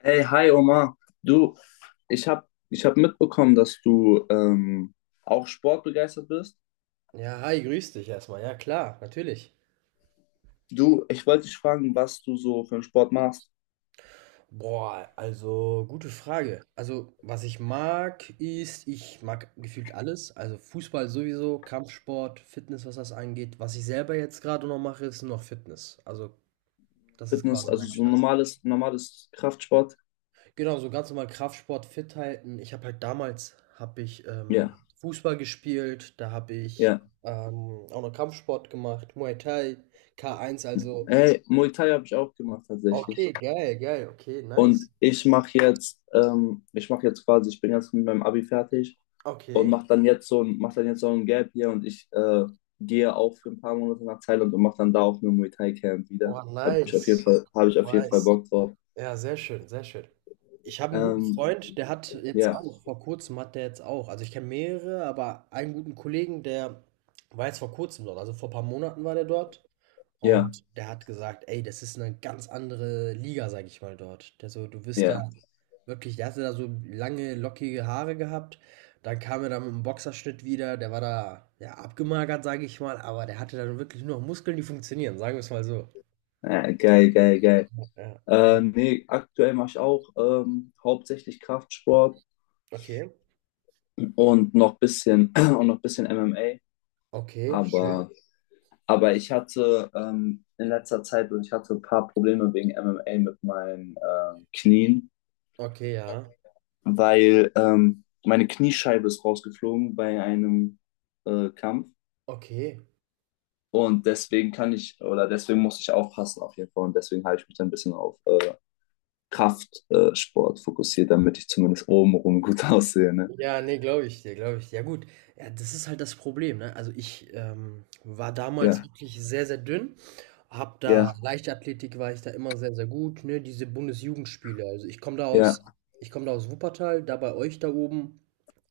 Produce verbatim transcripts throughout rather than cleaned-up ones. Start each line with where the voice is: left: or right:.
left: Hey, hi Omar. Du, ich habe ich hab mitbekommen, dass du ähm, auch sportbegeistert bist.
right: Ja, hi, grüß dich erstmal. Ja, klar, natürlich.
left: Du, ich wollte dich fragen, was du so für einen Sport machst.
right: Boah, also gute Frage. Also, was ich mag, ist, ich mag gefühlt alles. Also Fußball sowieso, Kampfsport, Fitness, was das angeht. Was ich selber jetzt gerade noch mache, ist nur noch Fitness. Also, das ist
left: Fitness,
right: quasi
left: also
right: mein
left: so
right: Stand.
left: normales, normales Kraftsport.
right: Genau, so ganz normal Kraftsport, fit halten. Ich habe halt damals, habe ich ähm,
left: Ja,
right: Fußball gespielt, da habe ich
left: ja.
right: ähm, auch noch Kampfsport gemacht, Muay Thai, K eins, also
left: Hey, Muay Thai habe ich auch gemacht
right: okay,
left: tatsächlich.
right: geil, geil, okay,
left: Und
right: nice.
left: ich mache jetzt, ähm, ich mache jetzt quasi, ich bin jetzt mit meinem Abi fertig und
right: Okay.
left: mache dann jetzt so ein, mach dann jetzt so ein Gap hier und ich äh, gehe auch für ein paar Monate nach Thailand und mache dann da auch nur Muay Thai Camp wieder.
right: Boah,
left: Habe ich auf jeden
right: nice,
left: Fall, habe ich auf jeden Fall
right: nice.
left: Bock drauf.
right: Ja, sehr schön, sehr schön. Ich habe einen guten
left: Ähm,
right: Freund, der hat jetzt
left: ja,
right: auch, vor kurzem hat der jetzt auch, also ich kenne mehrere, aber einen guten Kollegen, der war jetzt vor kurzem dort, also vor ein paar Monaten war der dort
left: ja,
right: und der hat gesagt, ey, das ist eine ganz andere Liga, sag ich mal, dort. Der so, du wirst da
left: ja.
right: wirklich, der hatte da so lange, lockige Haare gehabt, dann kam er da mit einem Boxerschnitt wieder, der war da, ja, abgemagert, sag ich mal, aber der hatte dann wirklich nur noch Muskeln, die funktionieren, sagen wir es mal so.
left: Äh, geil, geil, geil.
right: Ja.
left: Äh, nee, aktuell mache ich auch ähm, hauptsächlich Kraftsport
right: Okay,
left: und noch bisschen und noch bisschen M M A.
right: okay, schön.
left: Aber Aber ich hatte ähm, in letzter Zeit und ich hatte ein paar Probleme wegen M M A mit meinen ähm, Knien,
right: Okay, ja.
left: weil ähm, meine Kniescheibe ist rausgeflogen bei einem äh, Kampf.
right: Okay.
left: Und deswegen kann ich, oder deswegen muss ich aufpassen auf jeden Fall. Und deswegen habe ich mich dann ein bisschen auf äh, Kraftsport fokussiert, damit ich zumindest obenrum gut aussehe. Ne?
right: Ja, ne, glaube ich dir, glaube ich dir. Ja gut, ja, das ist halt das Problem, ne? Also ich ähm, war damals
left: Ja,
right: wirklich sehr, sehr dünn. Hab da
left: ja,
right: Leichtathletik war ich da immer sehr, sehr gut, ne? Diese Bundesjugendspiele. Also ich komme da aus,
left: ja,
right: ich komme da aus Wuppertal, da bei euch da oben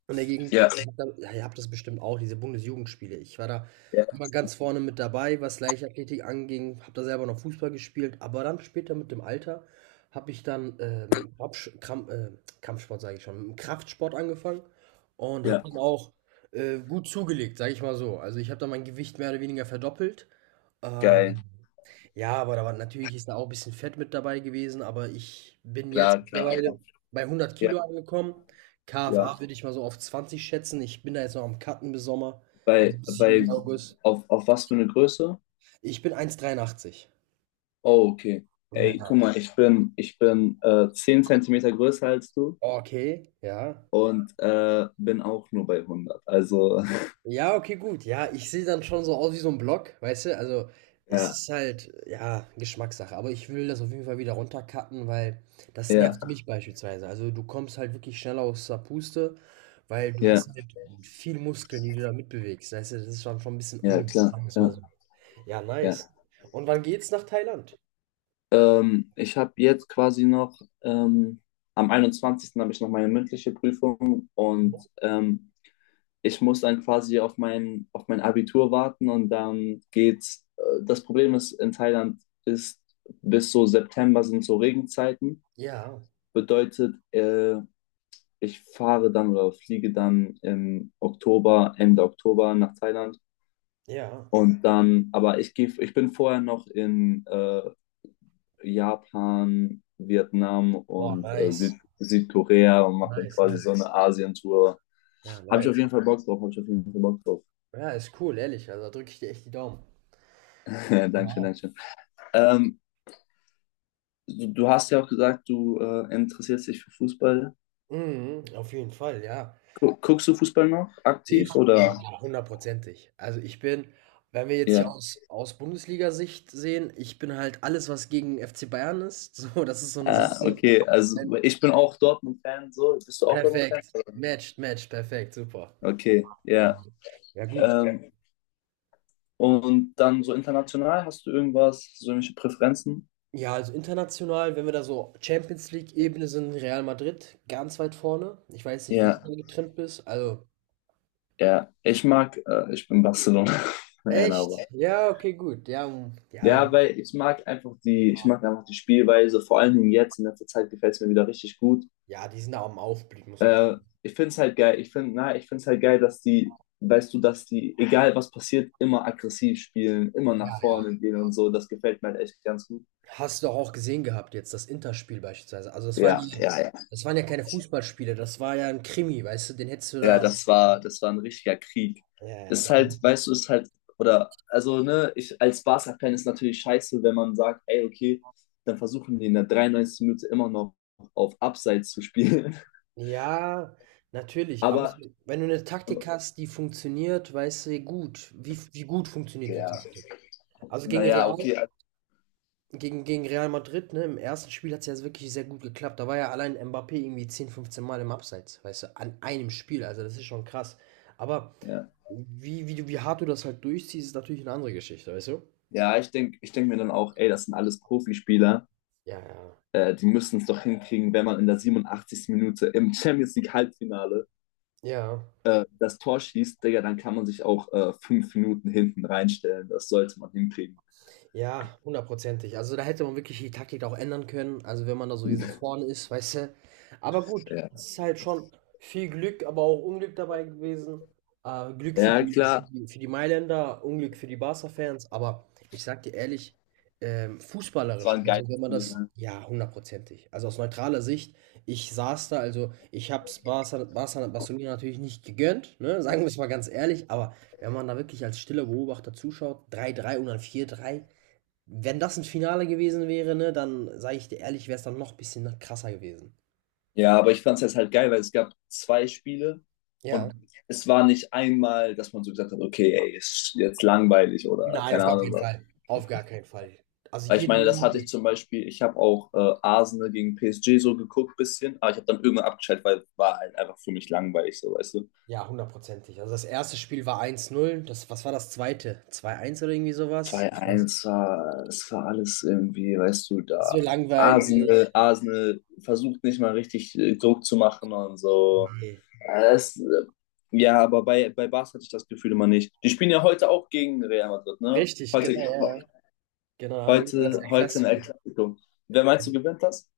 right: in der Gegend.
left: ja,
right: Ich hab da, ja, ihr habt das bestimmt auch, diese Bundesjugendspiele. Ich war da
left: ja,
right: immer ganz vorne mit dabei, was Leichtathletik anging. Habe da selber noch Fußball gespielt, aber dann später mit dem Alter habe ich dann ähm, Kopfsch- Kramp, äh, Kampfsport sage ich schon, mit dem Kraftsport angefangen und habe
left: ja,
right: dann auch, äh, gut zugelegt, sage ich mal so. Also, ich habe dann mein Gewicht mehr oder weniger verdoppelt.
left: geil,
right: Ähm, ja, aber da war natürlich ist da auch ein bisschen Fett mit dabei gewesen, aber ich bin jetzt
left: klar, klar.
right: mittlerweile
left: Aber
right: bei hundert
left: ja,
right: Kilo angekommen.
left: ja.
right: K F A würde ich mal so auf zwanzig schätzen. Ich bin da jetzt noch am cutten bis Sommer, also
left: Bei,
right: bis Juli,
left: bei,
right: August.
left: auf, auf was für eine Größe?
right: Ich bin eins Komma dreiundachtzig.
left: Oh, okay.
right: Ja,
left: Ey,
right: ja.
left: guck mal, ich bin, ich bin äh, zehn Zentimeter größer als du
right: Okay, ja.
left: und äh, bin auch nur bei hundert. Also,
right: Ja, okay, gut. Ja, ich sehe dann schon so aus wie so ein Block, weißt du? Also, es
left: ja,
right: ist halt, ja, Geschmackssache, aber ich will das auf jeden Fall wieder runtercutten, weil das
left: ja,
right: nervt mich beispielsweise. Also, du kommst halt wirklich schneller aus der Puste, weil du
left: ja,
right: hast halt viel Muskeln, die du da mitbewegst, weißt du? Das ist dann schon ein bisschen
left: ja,
right: unnötig,
left: klar,
right: sagen wir's mal
left: klar,
right: so. Ja, nice.
left: ja.
right: Und wann geht's nach Thailand?
left: Ähm, ich habe jetzt quasi noch, ähm, am einundzwanzigsten habe ich noch meine mündliche Prüfung und ähm, ich muss dann quasi auf mein, auf mein Abitur warten und dann geht's. Äh, das Problem ist, in Thailand ist bis so September sind so Regenzeiten.
right: Ja,
left: Bedeutet, äh, ich fahre dann oder fliege dann im Oktober, Ende Oktober nach Thailand.
right: ja.
left: Und dann, aber ich gehe, ich bin vorher noch in äh, Japan, Vietnam
right: Boah,
left: und äh, Süd,
right: nice.
left: Südkorea und mache dann
right: Nice,
left: quasi
right: nice.
left: so eine Asientour.
right: Ja,
left: Habe ich auf
right: nice.
left: jeden Fall Bock drauf, habe ich auf jeden Fall Bock drauf.
right: Ja, ist cool, ehrlich. Also, da drücke ich dir echt die Daumen.
left: Dankeschön,
right: Ja.
left: Dankeschön. Ähm, du, du hast ja auch gesagt, du äh, interessierst dich für Fußball.
right: Mhm, auf jeden Fall, ja.
left: Gu Guckst du Fußball noch
right: Ich
left: aktiv oder?
right: Ja, hundertprozentig. Also, ich bin, wenn wir jetzt hier
left: Ja.
right: aus aus Bundesliga Sicht sehen, ich bin halt alles, was gegen F C Bayern ist, so, das ist so eine
left: Ah,
right: Sache.
left: okay, also
right: Wenn
left: ich bin auch Dortmund-Fan, so. Bist du auch Dortmund-Fan?
right: Perfekt. Matcht, matcht, perfekt, super.
left: Okay,
right: Ja.
left: ja.
right: Ja gut.
left: Ähm, und dann so international, hast du irgendwas, so irgendwelche Präferenzen?
right: Ja, also international, wenn wir da so Champions League-Ebene sind, Real Madrid ganz weit vorne. Ich weiß nicht, wie du
left: Ja,
right: da getrimmt bist. Also
left: ja. Ich mag, äh, ich bin Barcelona-Fan, aber.
right: echt? Ja, okay, gut. Ja, hm, ja,
left: Ja, weil ich mag einfach die, ich mag einfach die Spielweise, vor allen Dingen jetzt in letzter Zeit gefällt es mir wieder richtig gut.
right: ja, die sind da am Aufblick, muss man sagen.
left: Äh, ich finde es halt geil, ich finde, na, ich finde es halt geil, dass die, weißt du, dass die, egal was passiert, immer aggressiv spielen, immer
right: Ja,
left: nach
right: ja.
left: vorne gehen und so. Das gefällt mir halt echt ganz gut.
right: Hast du doch auch gesehen gehabt jetzt, das Interspiel beispielsweise. Also das waren
left: Ja,
right: ja
left: ja, ja.
right: das waren ja keine Fußballspiele, das war ja ein Krimi, weißt du, den hättest du
left: Ja,
right: da,
left: das war, das war ein richtiger Krieg.
right: ja, ja,
left: Ist
right: das war
left: halt,
right: wirklich.
left: weißt du, ist halt, oder, also, Ne, ich als Barca-Fan ist natürlich scheiße, wenn man sagt, ey, okay, dann versuchen die in der dreiundneunzigsten. Minute immer noch auf Abseits zu spielen.
right: Ja, natürlich, aber
left: Aber,
right: so wenn du eine Taktik hast, die funktioniert, weißt du gut, wie wie gut funktioniert die
left: ja,
right: Taktik? Also gegen Real
left: naja, okay, also,
right: gegen gegen Real Madrid, ne, im ersten Spiel hat's ja wirklich sehr gut geklappt. Da war ja allein Mbappé irgendwie zehn, fünfzehn Mal im Abseits, weißt du, an einem Spiel, also das ist schon krass. Aber
left: ja.
right: wie wie du wie hart du das halt durchziehst, ist natürlich eine andere Geschichte, weißt du?
left: Ja, ich denke, ich denk mir dann auch, ey, das sind alles Profispieler.
right: Ja, ja.
left: Äh, die müssen es doch hinkriegen, wenn man in der siebenundachtzigsten. Minute im Champions League Halbfinale
right: Ja,
left: äh, das Tor schießt, Digga, dann kann man sich auch äh, fünf Minuten hinten reinstellen. Das sollte man hinkriegen.
right: Ja, hundertprozentig. Also da hätte man wirklich die Taktik auch ändern können. Also wenn man da sowieso vorne ist, weißt du. Aber gut,
left: Ja,
right: es ist halt schon viel Glück, aber auch Unglück dabei gewesen. Äh, Glück für
left: ja,
right: die,
left: klar.
right: für die Mailänder, Unglück für die Barca-Fans. Aber ich sag dir ehrlich, ähm,
left: Es war
right: fußballerisch,
left: ein geiles
right: also wenn man
left: Spiel.
right: das,
left: Ne?
right: ja, hundertprozentig. Also aus neutraler Sicht, ich saß da, also ich hab's Barca, Barca, Barcelona natürlich nicht gegönnt, ne? Sagen wir es mal ganz ehrlich, aber wenn man da wirklich als stiller Beobachter zuschaut, drei drei und dann vier drei, wenn das ein Finale gewesen wäre, ne, dann sage ich dir ehrlich, wäre es dann noch ein bisschen krasser gewesen.
left: Ja, aber ich fand es jetzt halt geil, weil es gab zwei Spiele
right: Ja.
left: und es war nicht einmal, dass man so gesagt hat, okay, ey, ist jetzt langweilig oder
right: Nein, auf
left: keine
right: gar
left: Ahnung
right: keinen
left: was.
right: Fall. Auf gar keinen Fall. Also,
left: Weil ich
right: jede
left: meine, das hatte
right: Minute
left: ich zum Beispiel, ich habe auch äh, Arsenal gegen P S G so geguckt bisschen, aber ich habe dann irgendwann abgeschaltet, weil war halt einfach für mich langweilig, so weißt du.
right: ja, hundertprozentig. Also, das erste Spiel war eins zu null. Das. Was war das zweite.? zwei zu eins oder irgendwie sowas?
left: zwei
right: Ich weiß
left: eins war, es war alles irgendwie, weißt du,
right: nicht, so
left: da Arsenal,
right: langweilig.
left: Arsenal versucht nicht mal richtig äh, Druck zu machen und so.
right: Ne.
left: Äh, Es, äh, ja, aber bei, bei Barca hatte ich das Gefühl immer nicht. Die spielen ja heute auch gegen Real Madrid, ne?
right: Richtig,
left: Heute,
right: genau, ja, ja. Genau, haben wir wieder das
left: heute, heute in El
right: Klassiker.
left: Clasico. Wer meinst du gewinnt das?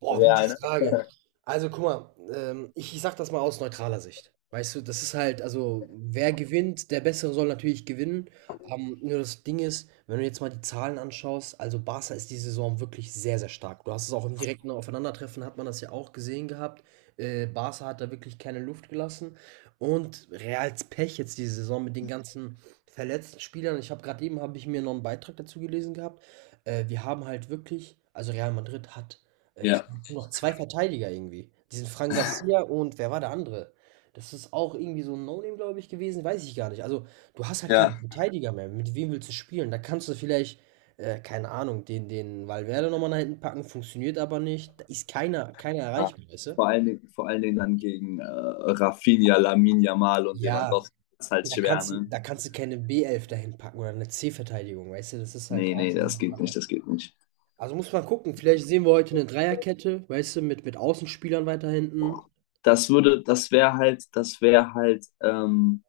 right: Boah, gute
left: Real, ne?
right: Frage. Also guck mal, ähm, ich, ich sag das mal aus neutraler Sicht. Weißt du, das ist halt, also wer gewinnt, der Bessere soll natürlich gewinnen. Ähm, nur das Ding ist, wenn du jetzt mal die Zahlen anschaust, also Barca ist die Saison wirklich sehr, sehr stark. Du hast es auch im direkten Aufeinandertreffen, hat man das ja auch gesehen gehabt. Äh, Barca hat da wirklich keine Luft gelassen. Und Reals Pech jetzt diese Saison mit den ganzen verletzten Spielern. Ich habe gerade eben, habe ich mir noch einen Beitrag dazu gelesen gehabt. Äh, wir haben halt wirklich, also Real Madrid hat äh, ich
left: Ja,
right: nur noch zwei Verteidiger irgendwie. Diesen Fran Garcia und wer war der andere? Das ist auch irgendwie so ein No-Name, glaube ich, gewesen, weiß ich gar nicht. Also, du hast halt
left: ja.
right: keinen Verteidiger mehr. Mit wem willst du spielen? Da kannst du vielleicht, äh, keine Ahnung, den, den Valverde nochmal nach hinten packen, funktioniert aber nicht. Da ist keiner, keiner
left: Ja.
right: erreichbar, weißt du?
left: Vor allen Dingen, vor allen Dingen dann gegen äh, Rafinha, Lamine Yamal und
right: Ja,
left: Lewandowski. Das ist halt
right: da
left: schwer,
right: kannst du,
left: ne?
right: da kannst du keine b elf dahin packen oder eine C-Verteidigung, weißt du, das ist halt
left: Nee,
right: auch
left: nee,
right: schon so
left: das
right: eine
left: geht
right: Sache.
left: nicht, das geht nicht.
right: Also muss man gucken, vielleicht sehen wir heute eine Dreierkette, weißt du, mit, mit Außenspielern weiter hinten.
left: Das würde, das wäre halt, das wäre halt, ähm,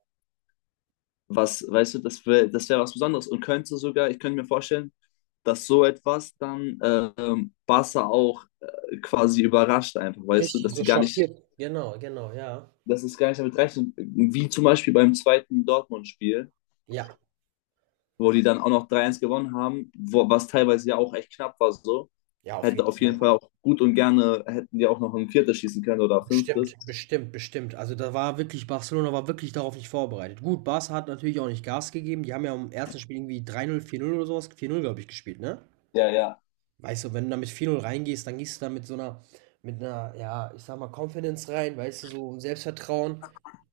left: was, weißt du, das wäre, das wäre was Besonderes und könnte sogar, ich könnte mir vorstellen, dass so etwas dann ähm, Barca auch äh, quasi überrascht einfach, weißt du,
right: Richtig,
left: dass die
right: so
left: gar nicht,
right: schockiert. Genau, genau, ja.
left: dass es gar nicht damit rechnen, wie zum Beispiel beim zweiten Dortmund-Spiel,
right: Ja,
left: wo die dann auch noch drei eins gewonnen haben, wo, was teilweise ja auch echt knapp war so,
right: ja, auf
left: hätte
right: jeden
left: auf
right: Fall.
left: jeden Fall auch gut und gerne, hätten die auch noch ein viertes schießen können oder
right: Bestimmt,
left: fünftes.
right: bestimmt, bestimmt. Also da war wirklich, Barcelona war wirklich darauf nicht vorbereitet. Gut, Barca hat natürlich auch nicht Gas gegeben. Die haben ja im ersten Spiel irgendwie drei null, vier null oder sowas, vier null, glaube ich, gespielt, ne?
left: Ja, ja.
right: Weißt du, wenn du da mit vier null reingehst, dann gehst du da mit so einer, mit einer, ja, ich sag mal, Confidence rein, weißt du, so ein Selbstvertrauen.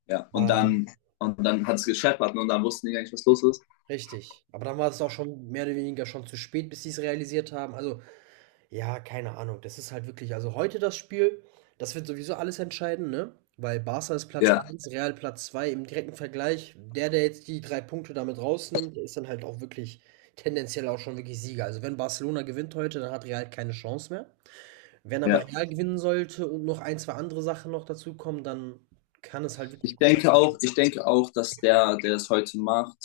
left: Ja, und
right: Ähm,
left: dann, und dann hat es gescheppert, ne? Und dann wussten die gar nicht, was los ist.
right: richtig. Aber dann war es auch schon mehr oder weniger schon zu spät, bis sie es realisiert haben. Also ja, keine Ahnung. Das ist halt wirklich also heute das Spiel, das wird sowieso alles entscheiden, ne? Weil Barca ist Platz
left: Ja,
right: eins, Real Platz zwei im direkten Vergleich. Der, der jetzt die drei Punkte damit rausnimmt, der ist dann halt auch wirklich tendenziell auch schon wirklich Sieger. Also wenn Barcelona gewinnt heute, dann hat Real keine Chance mehr. Wenn aber
left: ja.
right: Real gewinnen sollte und noch ein, zwei andere Sachen noch dazukommen, dann kann es halt wirklich
left: Ich
right: gut sein.
left: denke
right: Dass-
left: auch, ich denke auch, dass der, der es heute macht,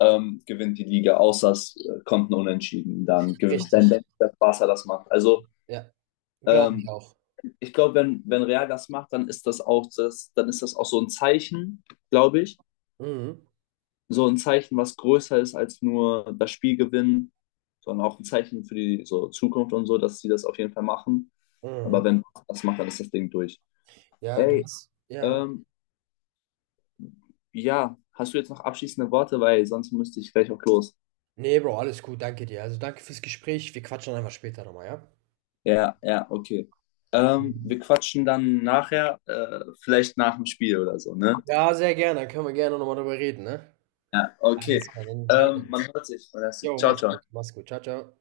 left: ähm, gewinnt die Liga, außer es äh, kommt ein Unentschieden. Dann gewinnt
right: Richtig,
left: dann denke ich, dass Barca das macht. Also
right: ja. Glaube ich
left: ähm,
right: auch.
left: ich glaube, wenn, wenn Real das macht, dann ist das auch das, dann ist das auch so ein Zeichen, glaube ich.
right: Mhm.
left: So ein Zeichen, was größer ist als nur das Spiel gewinnen, sondern auch ein Zeichen für die so Zukunft und so, dass sie das auf jeden Fall machen.
right: Mhm.
left: Aber wenn das macht, dann ist das Ding durch.
right: Ja, du
left: Ey,
right: hast. Ja.
left: ähm, ja, hast du jetzt noch abschließende Worte, weil sonst müsste ich gleich auch los.
right: Ne, Bro, alles gut, danke dir. Also danke fürs Gespräch. Wir quatschen einfach später nochmal, ja?
left: Ja, ja, okay. Ähm, wir quatschen dann nachher, äh, vielleicht nach dem Spiel oder so, ne?
right: Ja, sehr gerne. Dann können wir gerne nochmal drüber reden, ne?
left: Ja, okay.
right: Alles klar, dann hören wir
left: Ähm, man
right: uns.
left: hört sich. Man hört sich.
right: Jo,
left: Ciao,
right: mach's
left: ciao.
right: gut, mach's gut. Ciao, ciao.